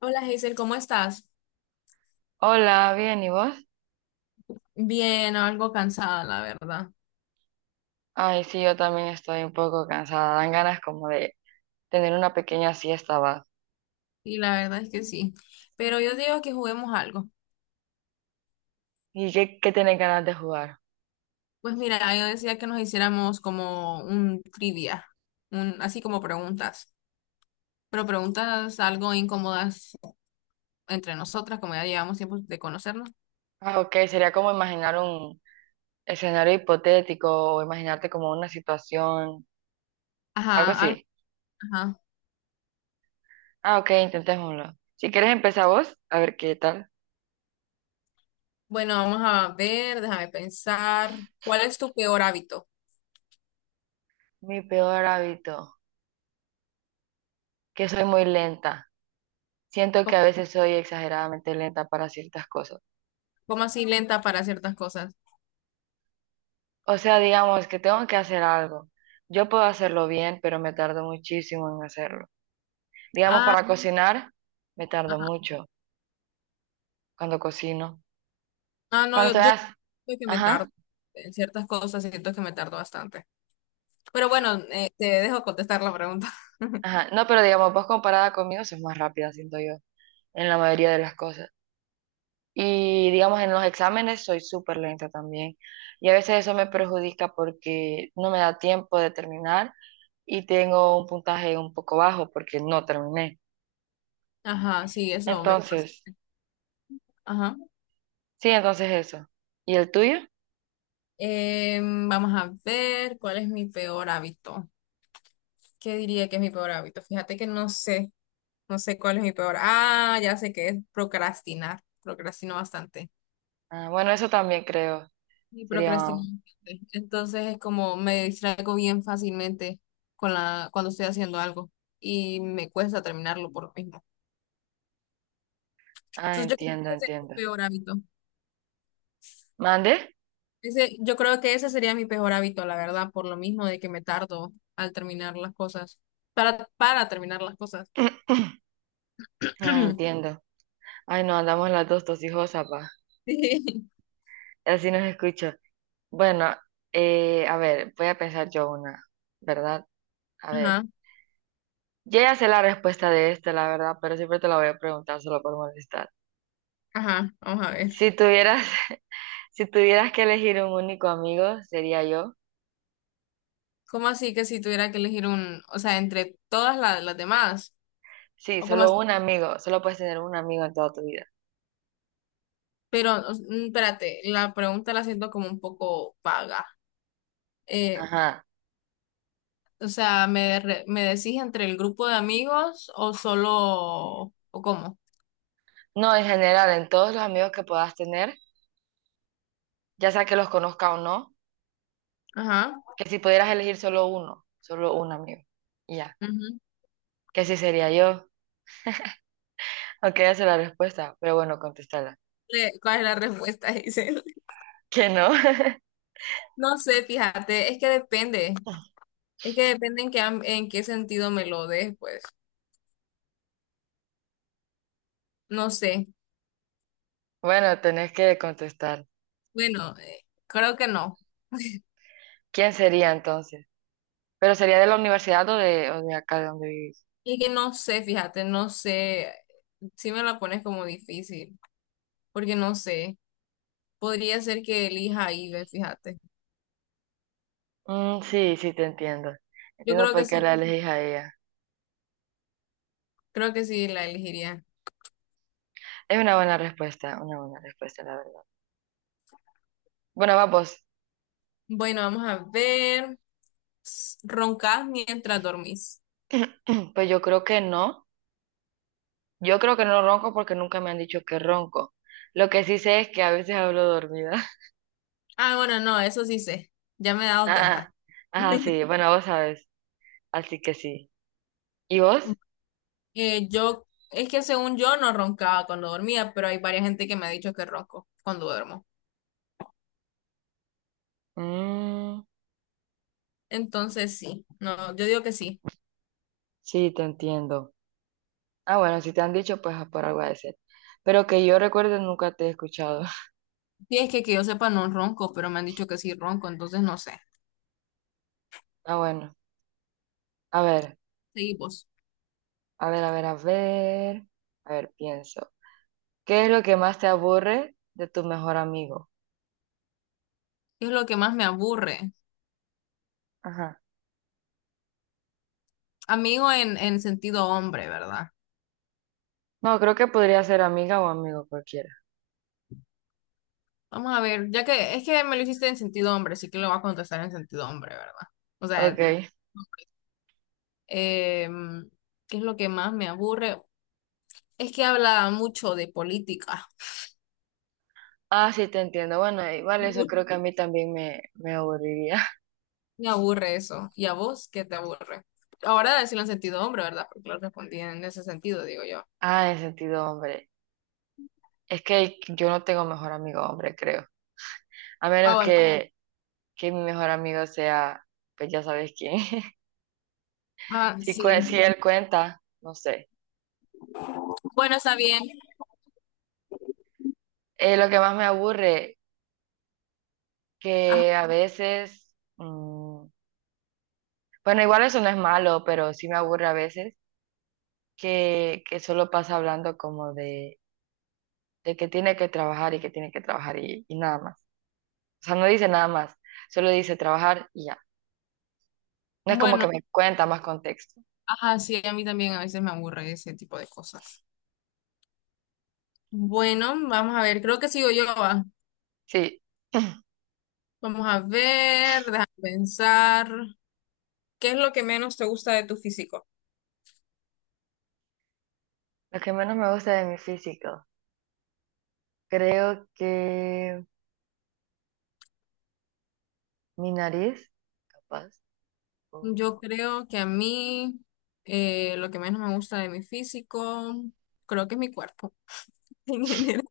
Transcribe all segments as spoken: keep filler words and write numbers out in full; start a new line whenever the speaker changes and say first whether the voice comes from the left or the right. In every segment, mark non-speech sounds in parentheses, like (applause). left: Hola Hazel, ¿cómo estás?
right: Hola, bien, ¿y vos?
left: Bien, algo cansada, la verdad.
right: Ay, sí, yo también estoy un poco cansada. Dan ganas como de tener una pequeña siesta, va.
left: Y la verdad es que sí. Pero yo digo que juguemos algo.
right: ¿Y qué, qué tenés ganas de jugar?
left: Pues mira, yo decía que nos hiciéramos como un trivia, un, así como preguntas. Pero preguntas algo incómodas entre nosotras, como ya llevamos tiempo de conocernos.
right: Ah, ok, sería como imaginar un escenario hipotético o imaginarte como una situación, algo
left: Ajá, algo,
right: así.
left: ajá.
right: Ah, ok, intentémoslo. Si quieres empezar vos, a ver qué tal.
left: Bueno, vamos a ver, déjame pensar. ¿Cuál es tu peor hábito?
right: Mi peor hábito, que soy muy lenta. Siento que
left: ¿Cómo,
right: a veces soy exageradamente lenta para ciertas cosas.
left: cómo así lenta para ciertas cosas?
right: O sea, digamos que tengo que hacer algo. Yo puedo hacerlo bien, pero me tardo muchísimo en hacerlo. Digamos, para cocinar, me tardo mucho cuando cocino.
left: Ah, no,
right: Cuando
left: yo,
right: estoy...
left: yo
right: as-
left: siento que me tardo
right: Ajá,
left: en ciertas cosas, siento que me tardo bastante. Pero bueno, eh, te dejo contestar la pregunta. (laughs)
right: ajá. No, pero digamos, vos comparada conmigo sos más rápida, siento yo, en la mayoría de las cosas. Y digamos, en los exámenes soy súper lenta también. Y a veces eso me perjudica porque no me da tiempo de terminar y tengo un puntaje un poco bajo porque no terminé.
left: Ajá, sí, eso me pasa.
right: Entonces,
left: Ajá.
right: sí, entonces eso. ¿Y el tuyo?
left: Em, vamos a ver cuál es mi peor hábito. ¿Qué diría que es mi peor hábito? Fíjate que no sé, no sé cuál es mi peor. Ah, ya sé que es procrastinar. Procrastino bastante.
right: Ah, bueno, eso también creo.
left: Y
right: Sería.
left: procrastino bastante. Entonces es como me distraigo bien fácilmente con la, cuando estoy haciendo algo y me cuesta terminarlo por lo mismo.
right: Ah,
left: Entonces yo creo
right: entiendo,
left: que ese es mi
right: entiendo.
left: peor hábito.
right: ¿Mande?
left: Ese, yo creo que ese sería mi peor hábito, la verdad, por lo mismo de que me tardo al terminar las cosas. Para, para terminar las cosas.
right: (clears throat) Ah,
left: (clears throat)
right: entiendo. Ay, no, andamos las dos tosijosas, pa.
left: Sí.
right: Así nos escucha. Bueno, eh, a ver, voy a pensar yo una, ¿verdad? A ver,
left: Ajá,
right: yo ya sé la respuesta de esta, la verdad, pero siempre te la voy a preguntar solo por molestar.
left: ajá, vamos a ver.
right: Si tuvieras, (laughs) si tuvieras que elegir un único amigo, sería yo.
left: ¿Cómo así que si tuviera que elegir un, o sea, entre todas la- las demás?
right: Sí,
left: ¿O cómo así?
right: solo un amigo, solo puedes tener un amigo en toda tu vida.
left: Pero, o- mm, espérate, la pregunta la siento como un poco vaga. Eh,
right: Ajá.
left: o sea, ¿me, re- me decís entre el grupo de amigos o solo, o cómo?
right: No, en general, en todos los amigos que puedas tener ya sea que los conozca o no,
left: Ajá.
right: que si pudieras elegir solo uno, solo un amigo, y ya, que si sería yo, aunque ya sé la respuesta, pero bueno, contestarla.
left: re- ¿Cuál es la respuesta? (laughs) Dice,
right: Que no,
left: no sé, fíjate, es que depende,
right: (laughs)
left: es que depende en qué, am- en qué sentido me lo des, pues, no sé,
right: bueno, tenés que contestar.
left: bueno, eh, creo que no,
right: ¿Quién sería entonces? ¿Pero sería de la universidad o de, o de acá de donde vivís?
left: es que no sé, fíjate, no sé, si me la pones como difícil, porque no sé, podría ser que elija Ibe, fíjate,
right: Mm, sí, sí, te entiendo.
left: yo
right: Entiendo
left: creo que
right: por qué
left: sí,
right: la elegís a ella.
left: creo que sí la elegiría.
right: Es una buena respuesta, una buena respuesta, la verdad. Bueno, vamos.
left: Bueno, vamos a ver, S- roncas mientras dormís.
right: (clears throat) Pues yo creo que no. Yo creo que no ronco porque nunca me han dicho que ronco. Lo que sí sé es que a veces hablo dormida.
left: Ah, bueno, no, eso sí sé, ya me he dado cuenta.
right: Ah, ah, sí, bueno, vos sabes, así que sí. ¿Y vos?
left: Eh, yo, es que según yo no roncaba cuando dormía, pero hay varias gente que me ha dicho que ronco cuando duermo.
right: Mm,
left: Entonces sí, no, yo digo que sí.
right: sí, te entiendo. Ah, bueno, si te han dicho, pues ah, por algo ha de ser. Pero que yo recuerde nunca te he escuchado. (laughs)
left: Y es que que yo sepa no ronco, pero me han dicho que sí ronco, entonces no sé.
right: Ah, bueno, a ver,
left: Seguimos.
right: a ver, a ver, a ver, a ver, pienso. ¿Qué es lo que más te aburre de tu mejor amigo?
left: ¿Qué es lo que más me aburre?
right: Ajá.
left: Amigo en, en sentido hombre, ¿verdad?
right: No, creo que podría ser amiga o amigo cualquiera.
left: Vamos a ver, ya que es que me lo hiciste en sentido hombre, así que lo voy a contestar en sentido hombre, ¿verdad? O sea,
right: Ok.
left: em, ¿qué es lo que más me aburre? Es que habla mucho de política.
right: Ah, sí, te entiendo. Bueno, igual eso creo
left: (laughs)
right: que a mí también me, me aburriría. (laughs)
left: Me aburre eso. ¿Y a vos qué te aburre? Ahora decirlo en sentido hombre, ¿verdad? Porque lo respondí en ese sentido, digo yo.
right: Ah, en sentido hombre. Es que yo no tengo mejor amigo hombre, creo. A
left: Ah,
right: menos Ah,
left: bueno.
right: que, que mi mejor amigo sea, pues ya sabes quién. (laughs)
left: Ah,
right: Si, cue- si sí,
left: sí.
right: él cuenta, no sé.
left: Bueno, está bien.
right: Eh, lo que más me aburre,
left: Ajá.
right: que a veces, mm, bueno, igual eso no es malo, pero sí me aburre a veces que, que solo pasa hablando como de, de que tiene que trabajar y que tiene que trabajar y, y nada más. O sea, no dice nada más, solo dice trabajar y ya. No es como
left: Bueno,
right: que me cuenta más contexto.
left: ajá, sí, a mí también a veces me aburre ese tipo de cosas. Bueno, vamos a ver. Creo que sigo yo. Va.
right: Sí. (clears throat)
left: Vamos a ver, déjame pensar. ¿Qué es lo que menos te gusta de tu físico?
right: Lo que menos me gusta de mi físico. Creo que mi nariz, capaz.
left: Yo
right: O-
left: creo que a mí eh, lo que menos me gusta de mi físico, creo que es mi cuerpo (laughs) en general.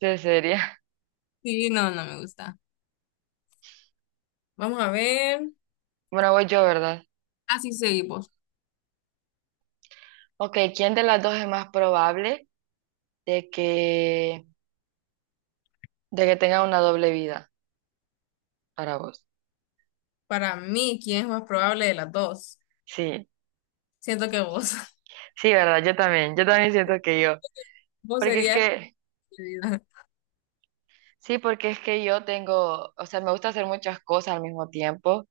right: Sí, sería. (laughs)
left: Sí, no, no me gusta. Vamos a ver.
right: Bueno, voy yo, ¿verdad?
left: Así seguimos.
right: Ok, ¿quién de las dos es más probable de que, de que tenga una doble vida para vos?
left: Para mí, ¿quién es más probable de las dos?
right: Sí,
left: Siento que vos. (laughs)
right: sí, ¿verdad? Yo también, yo también siento que yo.
left: Vos
right: Porque es
left: serías la
right: que,
left: elegida.
right: sí, porque es que yo tengo, o sea, me gusta hacer muchas cosas al mismo tiempo,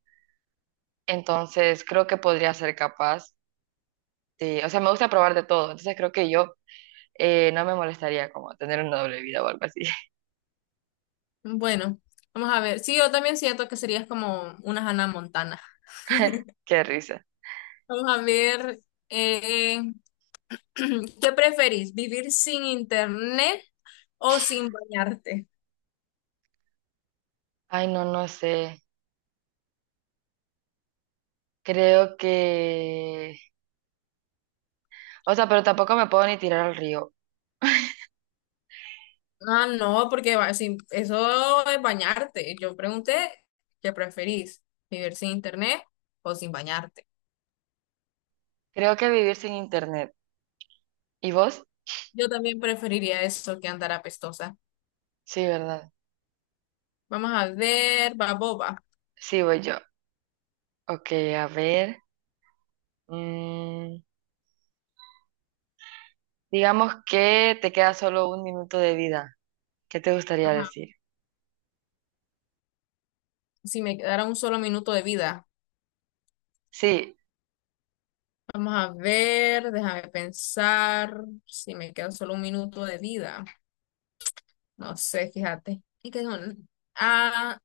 right: entonces creo que podría ser capaz de, o sea, me gusta probar de todo, entonces creo que yo eh, no me molestaría como tener una doble vida o algo así. (laughs)
left: Bueno, vamos a ver. Sí, yo también siento que serías como una Hannah Montana.
right: Qué risa.
left: Vamos a ver. eh, (clears throat) ¿qué preferís? ¿Vivir sin internet o sin bañarte?
right: Ay, no, no sé. Creo que... O sea, pero tampoco me puedo ni tirar al río.
left: Ah, no, porque va- sin- eso es bañarte. Yo pregunté, ¿qué preferís? ¿Vivir sin internet o sin bañarte?
right: Creo que vivir sin internet. ¿Y vos?
left: Yo también preferiría eso que andar apestosa.
right: Sí, ¿verdad?
left: Vamos a ver, Baboba.
right: Sí, voy yo. Ok, a ver. Mm, digamos que te queda solo un minuto de vida. ¿Qué te gustaría
left: Ajá.
right: decir?
left: Si me quedara un solo minuto de vida.
right: Sí,
left: Vamos a ver, déjame pensar. Si me queda solo un minuto de vida. No sé, fíjate. Y que son- Ah,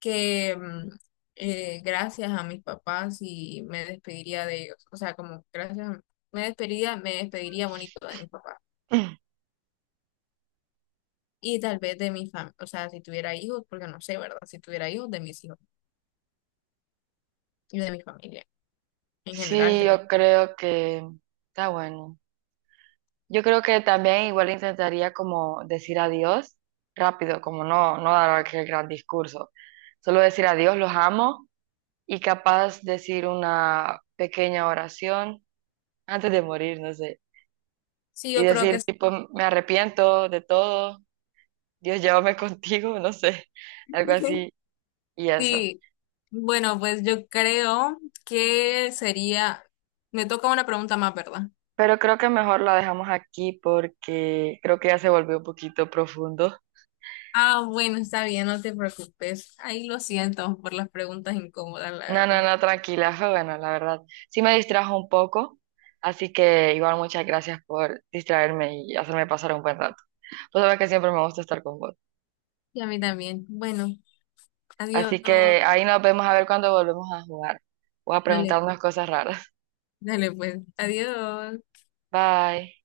left: que mm, eh, gracias a mis papás y me despediría de ellos. O sea, como gracias, a- me despediría, me despediría bonito de mis papás.
right: (clears throat)
left: Y tal vez de mi familia. O sea, si tuviera hijos, porque no sé, ¿verdad? Si tuviera hijos, de mis hijos y de mi familia. En general,
right: sí,
left: creo.
right: yo creo que... Está bueno. Yo creo que también igual intentaría como decir adiós rápido, como no, no dar aquel gran discurso. Solo decir adiós, los amo y capaz decir una pequeña oración antes de morir, no sé,
left: Sí,
right: y
left: yo creo que
right: decir tipo, me arrepiento de todo, Dios llévame (laughs) contigo, no sé, (laughs) algo así y eso.
left: sí, bueno, pues yo creo que sería, me toca una pregunta más, ¿verdad?
right: Pero creo que mejor la dejamos aquí porque creo que ya se volvió un poquito profundo.
left: Ah, bueno, está bien, no te preocupes. Ahí lo siento por las preguntas incómodas, la
right: No, no,
left: verdad.
right: no, tranquila, fue bueno, la verdad. Sí me distrajo un poco, así que igual muchas gracias por distraerme y hacerme pasar un buen rato. Pues sabes que siempre me gusta estar con vos.
left: Y a mí también. Bueno, adiós.
right: Así que ahí nos vemos a ver cuando volvemos a jugar o a
left: Dale,
right: preguntarnos cosas raras.
left: dale pues. Adiós.
right: Bye.